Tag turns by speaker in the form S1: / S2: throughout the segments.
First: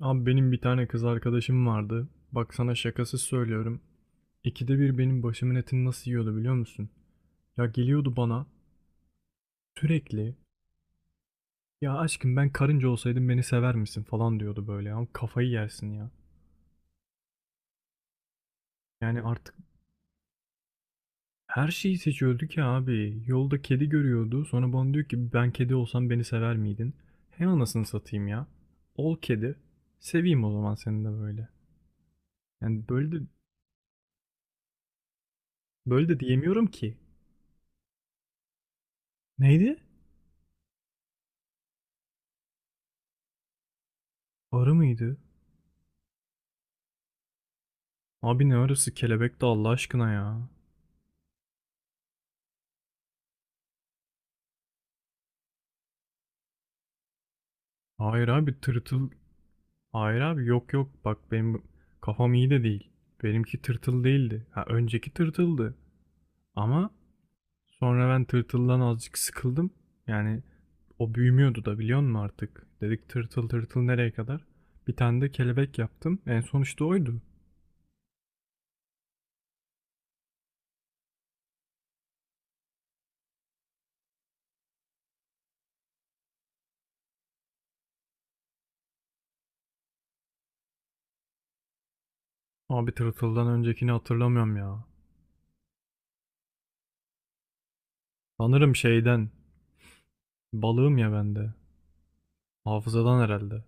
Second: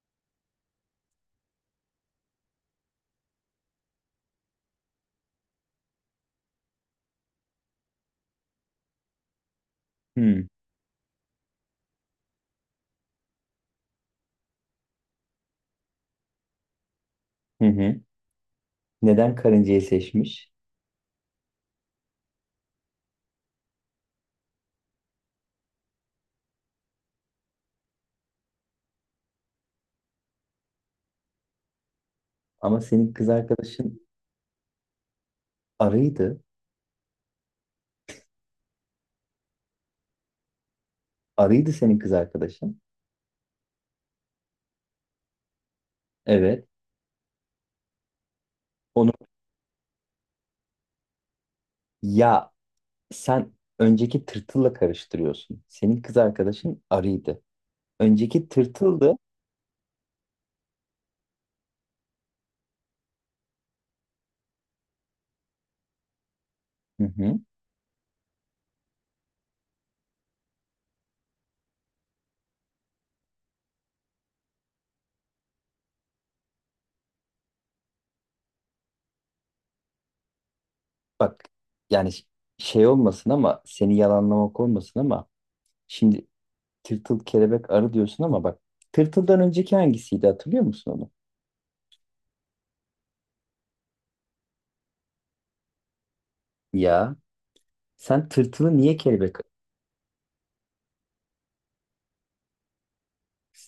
S1: Abi benim bir tane kız arkadaşım vardı. Bak sana şakasız söylüyorum. İkide bir benim başımın etini nasıl yiyordu biliyor musun? Ya geliyordu bana sürekli.
S2: Hmm.
S1: Ya aşkım ben karınca olsaydım beni sever misin falan diyordu böyle. Ya kafayı yersin ya.
S2: Hı hı.
S1: Yani
S2: Neden
S1: artık
S2: karıncayı seçmiş?
S1: her şeyi seçiyordu ki abi. Yolda kedi görüyordu. Sonra bana diyor ki ben kedi olsam beni sever miydin? He anasını satayım ya. Ol kedi. Seveyim o zaman seni de böyle.
S2: Ama
S1: Yani
S2: senin kız arkadaşın
S1: böyle de
S2: arıydı.
S1: diyemiyorum ki. Neydi?
S2: Arıydı senin kız arkadaşın.
S1: Arı mıydı?
S2: Evet.
S1: Abi ne arası
S2: Onu
S1: kelebek de Allah aşkına ya.
S2: ya sen önceki tırtılla karıştırıyorsun. Senin kız arkadaşın arıydı.
S1: Hayır
S2: Önceki
S1: abi tırtıl.
S2: tırtıldı.
S1: Hayır abi yok yok bak benim kafam iyi de değil. Benimki tırtıl değildi. Ha önceki tırtıldı. Ama
S2: Hı hı.
S1: sonra ben tırtıldan azıcık sıkıldım. Yani o büyümüyordu da biliyor musun artık? Dedik tırtıl tırtıl nereye kadar? Bir tane de kelebek yaptım. En son işte oydu.
S2: Bak yani şey olmasın ama seni yalanlamak olmasın ama şimdi tırtıl, kelebek, arı diyorsun ama bak, tırtıldan önceki hangisiydi hatırlıyor musun onu?
S1: Abi tırtıldan öncekini hatırlamıyorum ya.
S2: Ya sen
S1: Sanırım
S2: tırtılı niye
S1: şeyden.
S2: kelebek...
S1: Balığım ya bende. Hafızadan herhalde.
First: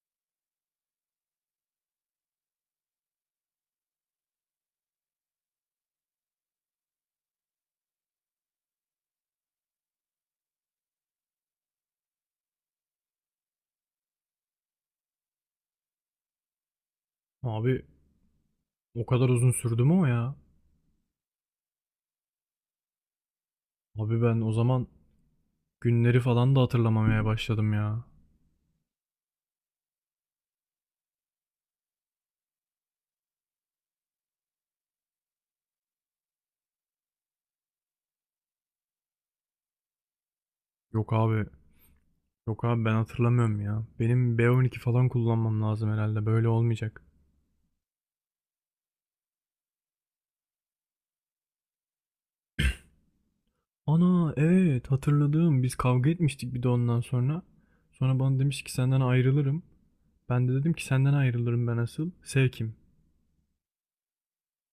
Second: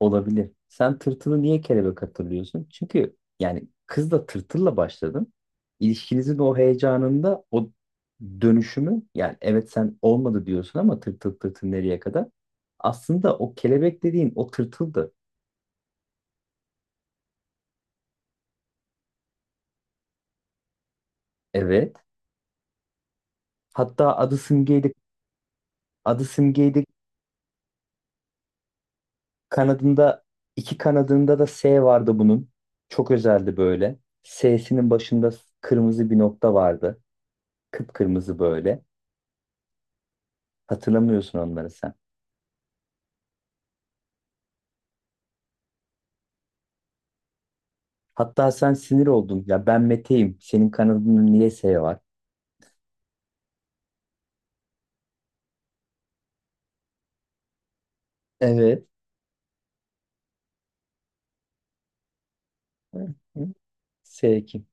S2: Olabilir. Sen tırtılı niye kelebek hatırlıyorsun? Çünkü yani kızla, tırtılla başladın. İlişkinizin o heyecanında o dönüşümü, yani evet sen olmadı diyorsun ama tırtıl tırtıl nereye kadar? Aslında o kelebek dediğin o tırtıldı.
S1: Abi o kadar uzun sürdü mü o ya?
S2: Evet. Hatta
S1: Abi
S2: adı
S1: ben o zaman
S2: simgeydi.
S1: günleri
S2: Adı
S1: falan da
S2: simgeydi.
S1: hatırlamamaya başladım ya.
S2: Kanadında, iki kanadında da S vardı bunun. Çok özeldi böyle. S'sinin başında kırmızı bir nokta vardı. Kıpkırmızı böyle.
S1: Yok
S2: Hatırlamıyorsun
S1: abi.
S2: onları sen.
S1: Yok abi ben hatırlamıyorum ya. Benim B12 falan kullanmam lazım herhalde. Böyle olmayacak.
S2: Hatta sen sinir oldun. Ya ben Mete'yim. Senin kanadında niye S var?
S1: Ana evet hatırladım. Biz kavga etmiştik bir de ondan sonra. Sonra bana demiş ki
S2: Evet.
S1: senden ayrılırım. Ben de dedim ki senden ayrılırım ben asıl. Sevkim.
S2: Hı hı. S kim?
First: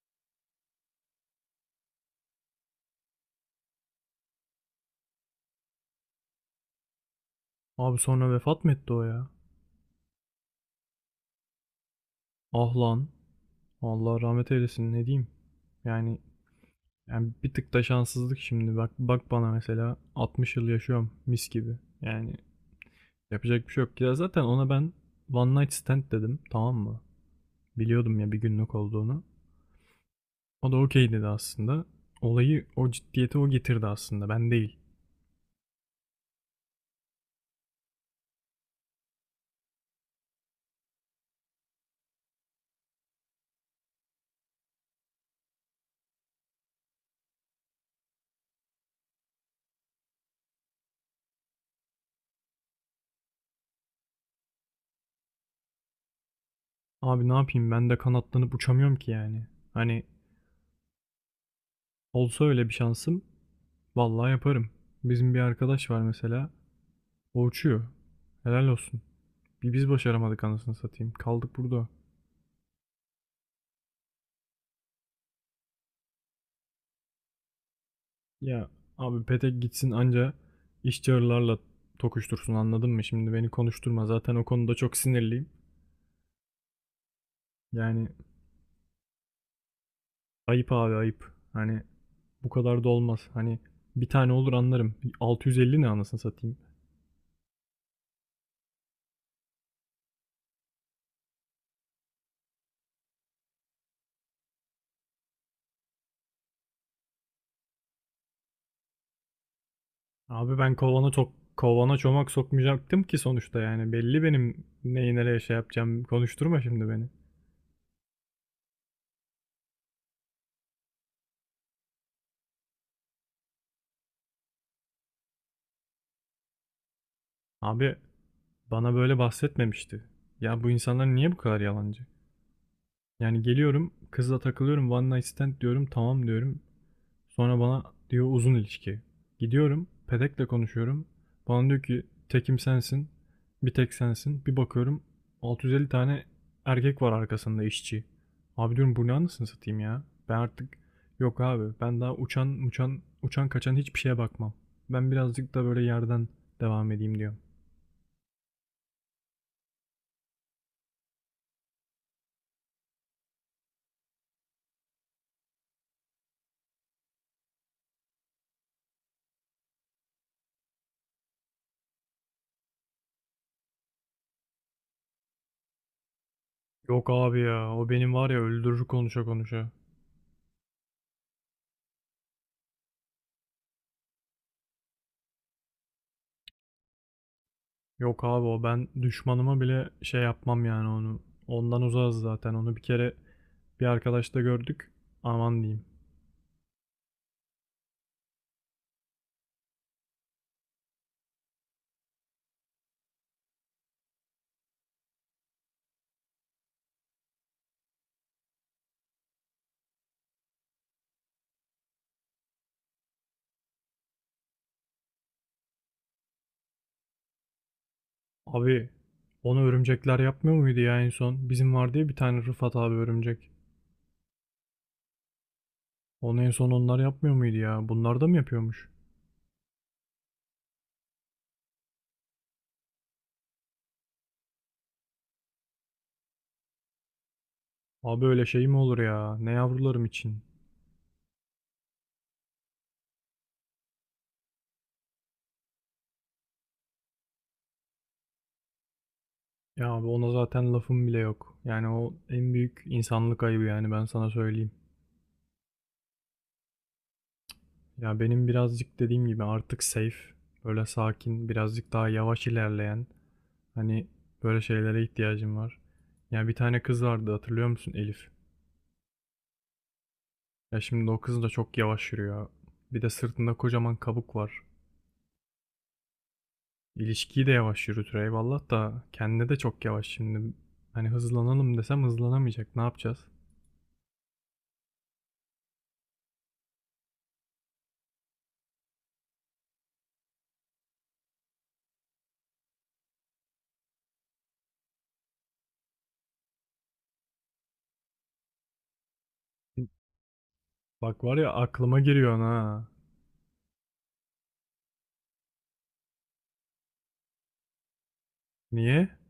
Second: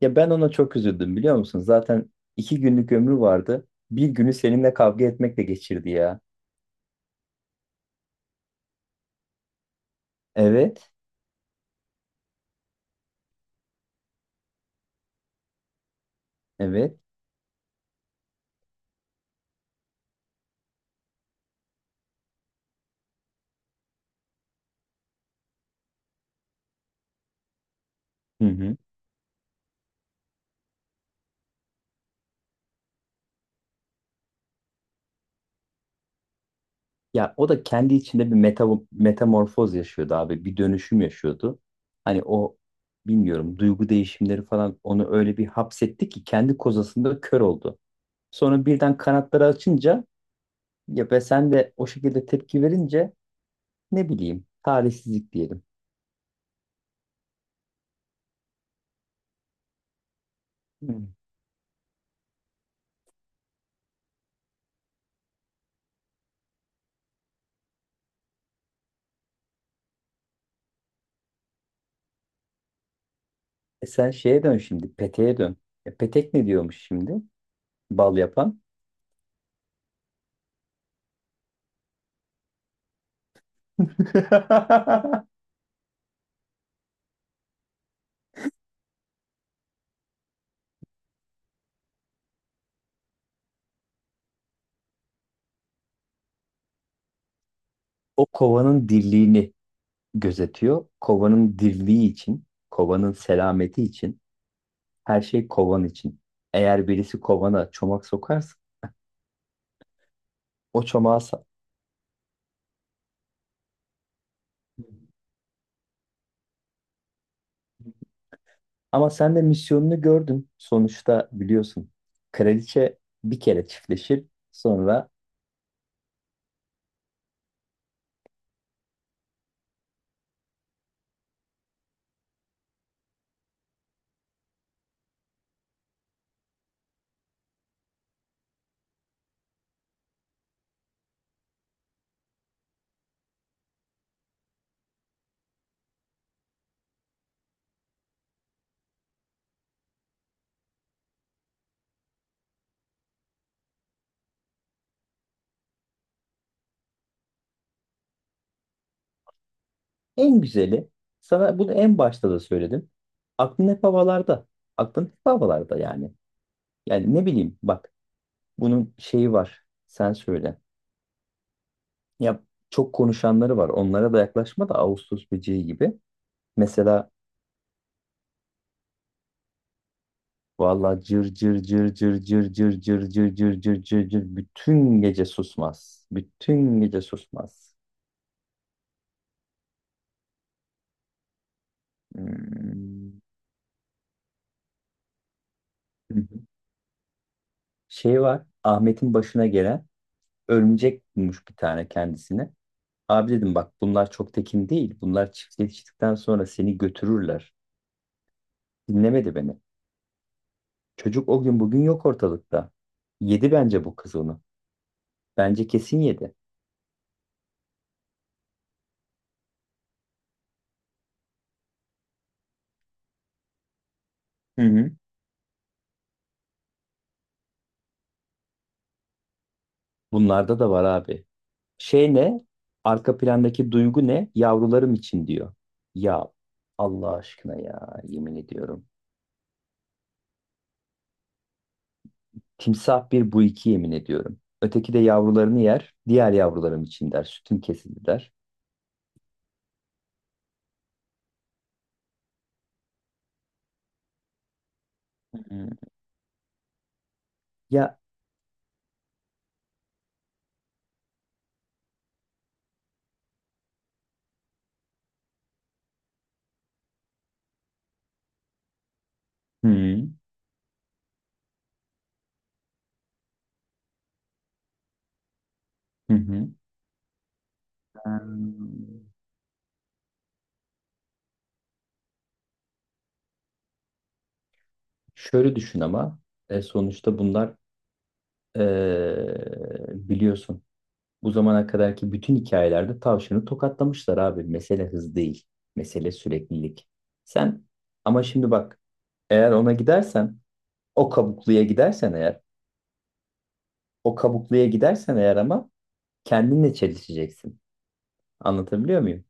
S2: Ya ben ona çok üzüldüm biliyor musun? Zaten iki günlük ömrü vardı. Bir günü seninle kavga etmekle geçirdi ya.
S1: Abi sonra vefat mı etti o ya?
S2: Evet.
S1: Ah lan. Allah rahmet eylesin ne diyeyim. Yani,
S2: Evet.
S1: yani, bir tık da şanssızlık şimdi. Bak bak bana mesela 60 yıl yaşıyorum mis gibi. Yani yapacak bir şey yok. Ya zaten ona ben one night stand dedim. Tamam mı? Biliyordum ya bir
S2: Hı
S1: günlük
S2: hı.
S1: olduğunu. O da okey dedi aslında. Olayı o ciddiyeti o getirdi aslında. Ben değil.
S2: Ya o da kendi içinde bir metamorfoz yaşıyordu abi. Bir dönüşüm yaşıyordu. Hani o, bilmiyorum, duygu değişimleri falan onu öyle bir hapsetti ki kendi kozasında kör oldu. Sonra birden kanatları açınca, ya ve sen de o şekilde tepki verince, ne bileyim, talihsizlik diyelim.
S1: Abi ne yapayım ben de kanatlanıp uçamıyorum ki yani. Hani
S2: Hmm.
S1: olsa öyle bir şansım vallahi yaparım. Bizim bir arkadaş var mesela. O uçuyor. Helal olsun. Bir biz başaramadık anasını satayım. Kaldık burada.
S2: E sen şeye dön şimdi, peteğe dön. E petek ne diyormuş şimdi? Bal yapan.
S1: Ya abi petek gitsin anca işçilerle tokuştursun anladın mı? Şimdi beni konuşturma. Zaten o konuda çok sinirliyim. Yani ayıp abi ayıp. Hani bu kadar da olmaz. Hani bir tane olur anlarım. 650 ne anasını satayım.
S2: O kovanın dirliğini gözetiyor. Kovanın dirliği için, kovanın selameti için, her şey kovan için. Eğer birisi kovana çomak sokarsa
S1: Abi ben
S2: o
S1: kovana çok kovana çomak sokmayacaktım ki sonuçta yani. Belli benim neyi nereye şey yapacağım. Konuşturma şimdi beni.
S2: ama sen de misyonunu gördün. Sonuçta biliyorsun. Kraliçe bir kere çiftleşir. Sonra...
S1: Abi bana böyle bahsetmemişti. Ya bu insanlar niye bu kadar yalancı? Yani geliyorum kızla takılıyorum one night stand diyorum tamam diyorum. Sonra bana diyor uzun ilişki. Gidiyorum, pedekle konuşuyorum. Bana diyor ki tekim sensin, bir tek sensin. Bir bakıyorum 650 tane erkek var arkasında işçi. Abi diyorum bu ne anasını satayım ya. Ben artık yok abi ben daha uçan uçan uçan kaçan hiçbir şeye bakmam. Ben birazcık da böyle yerden devam edeyim diyor.
S2: En güzeli, sana bunu en başta da söyledim. Aklın hep havalarda. Aklın hep havalarda yani. Yani ne bileyim bak, bunun şeyi var. Sen söyle. Ya çok konuşanları var. Onlara da yaklaşma, da Ağustos böceği gibi.
S1: Yok
S2: Mesela
S1: abi ya o benim var ya öldürür konuşa konuşa.
S2: valla cır cır cır cır cır cır cır cır cır cır cır cır bütün gece susmaz. Bütün gece susmaz.
S1: Yok abi o ben düşmanıma bile şey yapmam yani onu. Ondan uzağız zaten onu bir
S2: Hmm.
S1: kere bir arkadaşta gördük. Aman diyeyim.
S2: Şey var, Ahmet'in başına gelen: örümcek bulmuş bir tane kendisine. Abi dedim bak, bunlar çok tekin değil. Bunlar çiftleştikten sonra seni götürürler. Dinlemedi beni. Çocuk o gün bugün yok ortalıkta. Yedi bence bu kız onu. Bence kesin yedi.
S1: Abi onu örümcekler yapmıyor muydu ya en son? Bizim var diye bir tane Rıfat abi örümcek.
S2: Hı hı.
S1: Onu en son onlar yapmıyor muydu ya? Bunlar da mı yapıyormuş?
S2: Bunlarda da var abi. Şey ne? Arka plandaki duygu ne? Yavrularım için diyor. Ya Allah aşkına ya,
S1: Abi
S2: yemin
S1: öyle şey mi
S2: ediyorum.
S1: olur ya? Ne yavrularım için?
S2: Timsah bir, bu iki, yemin ediyorum. Öteki de yavrularını yer. Diğer yavrularım için der. Sütüm kesildi der.
S1: Ya abi ona zaten lafım bile yok. Yani o en büyük insanlık ayıbı yani ben sana söyleyeyim.
S2: Hı, ya
S1: Ya benim birazcık dediğim gibi artık safe, böyle sakin, birazcık daha yavaş ilerleyen hani böyle şeylere ihtiyacım var. Ya bir tane kız vardı hatırlıyor musun Elif?
S2: hı.
S1: Ya şimdi o kız da çok yavaş yürüyor. Bir de sırtında kocaman kabuk var.
S2: Hı hı.
S1: İlişkiyi de yavaş yürütür eyvallah da
S2: Hmm.
S1: kendine de çok yavaş şimdi. Hani hızlanalım desem hızlanamayacak. Ne yapacağız?
S2: Şöyle düşün ama, sonuçta bunlar, biliyorsun, bu zamana kadarki bütün hikayelerde tavşanı tokatlamışlar abi. Mesele hız değil. Mesele süreklilik. Sen, ama şimdi bak, eğer ona gidersen, o
S1: Bak var ya
S2: kabukluya
S1: aklıma
S2: gidersen
S1: giriyor
S2: eğer,
S1: ha.
S2: o kabukluya gidersen eğer ama kendinle çelişeceksin. Anlatabiliyor
S1: Niye?
S2: muyum?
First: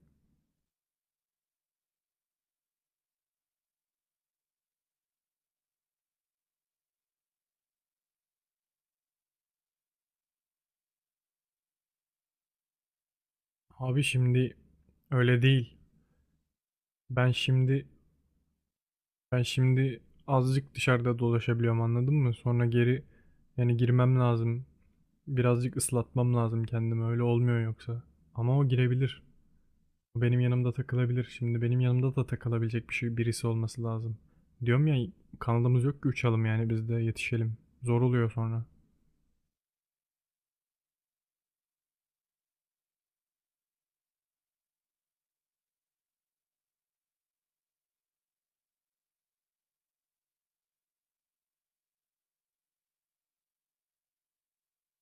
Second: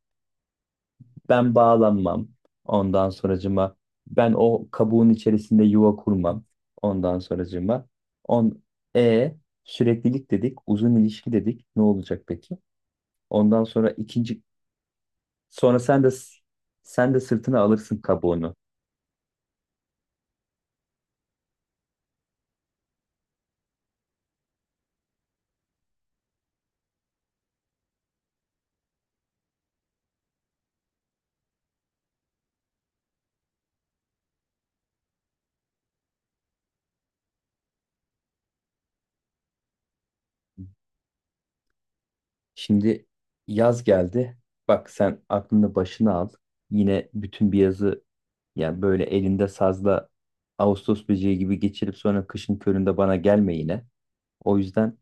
S2: Ben bağlanmam. Ondan sonracıma ben o kabuğun içerisinde yuva kurmam. Ondan sonracıma on e süreklilik dedik, uzun ilişki dedik. Ne olacak peki? Ondan sonra
S1: Abi
S2: ikinci,
S1: şimdi öyle değil.
S2: sonra sen de, sen de
S1: Ben
S2: sırtına
S1: şimdi
S2: alırsın kabuğunu.
S1: ben şimdi azıcık dışarıda dolaşabiliyorum anladın mı? Sonra geri yani girmem lazım. Birazcık ıslatmam lazım kendimi. Öyle olmuyor yoksa. Ama o girebilir. Benim yanımda takılabilir. Şimdi benim yanımda da takılabilecek bir şey birisi olması lazım. Diyorum ya kanalımız yok ki uçalım yani biz de yetişelim. Zor oluyor sonra.
S2: Şimdi yaz geldi. Bak sen aklını başına al. Yine bütün bir yazı, yani böyle elinde sazla Ağustos böceği gibi geçirip sonra kışın köründe bana gelme yine. O yüzden...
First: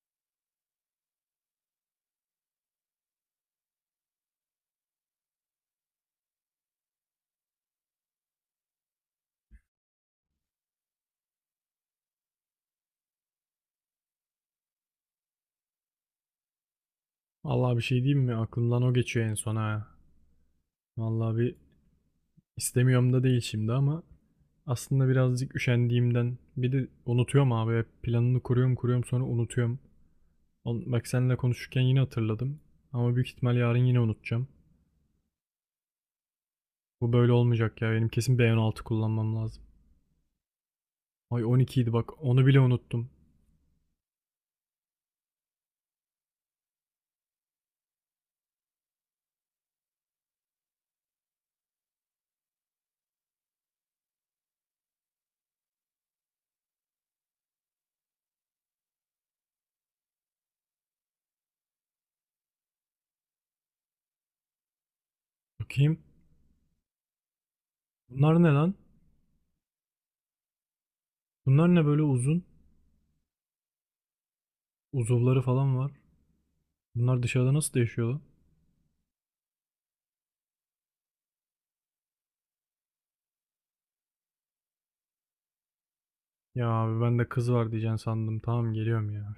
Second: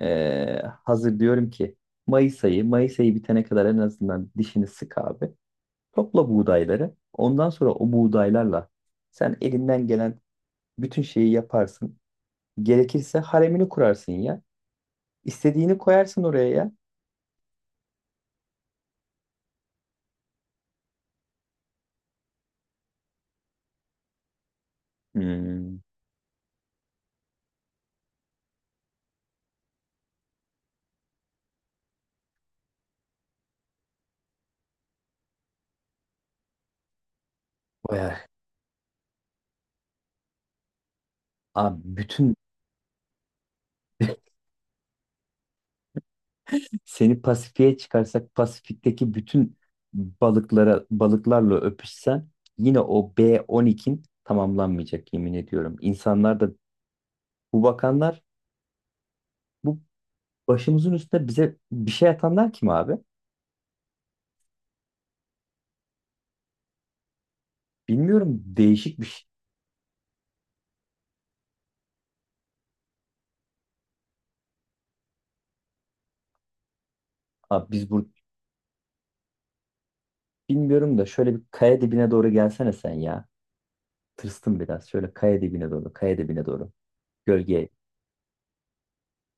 S2: Hazır diyorum ki Mayıs ayı, Mayıs ayı bitene kadar en azından dişini sık abi. Topla buğdayları. Ondan sonra o buğdaylarla sen elinden gelen bütün şeyi yaparsın. Gerekirse haremini kurarsın ya. İstediğini koyarsın oraya ya.
S1: Allah bir şey diyeyim mi? Aklımdan o geçiyor en son ha. Vallahi bir istemiyorum da değil şimdi ama aslında birazcık
S2: Hmm.
S1: üşendiğimden bir de unutuyorum abi. Planını kuruyorum kuruyorum sonra unutuyorum. Bak seninle konuşurken yine hatırladım. Ama büyük ihtimal yarın yine unutacağım. Bu böyle olmayacak ya. Benim
S2: Bayağı.
S1: kesin B16 kullanmam lazım. Ay
S2: Abi
S1: 12 idi bak
S2: bütün,
S1: onu bile unuttum.
S2: seni Pasifik'e çıkarsak Pasifik'teki bütün balıklara, balıklarla öpüşsen yine o B12'in tamamlanmayacak, yemin ediyorum. İnsanlar da, bu bakanlar, bu başımızın üstüne bize bir şey atanlar kim abi?
S1: Bakayım. Bunlar
S2: Bilmiyorum,
S1: ne lan?
S2: değişik bir şey.
S1: Bunlar ne böyle uzun? Uzuvları falan var. Bunlar dışarıda
S2: Abi
S1: nasıl
S2: biz
S1: yaşıyor
S2: bu,
S1: lan?
S2: bilmiyorum da, şöyle bir kaya dibine doğru gelsene sen ya. Tırstım biraz. Şöyle kaya dibine doğru, kaya dibine
S1: Ya
S2: doğru.
S1: abi ben de kız
S2: Gölge.
S1: var diyeceksin sandım. Tamam geliyorum ya.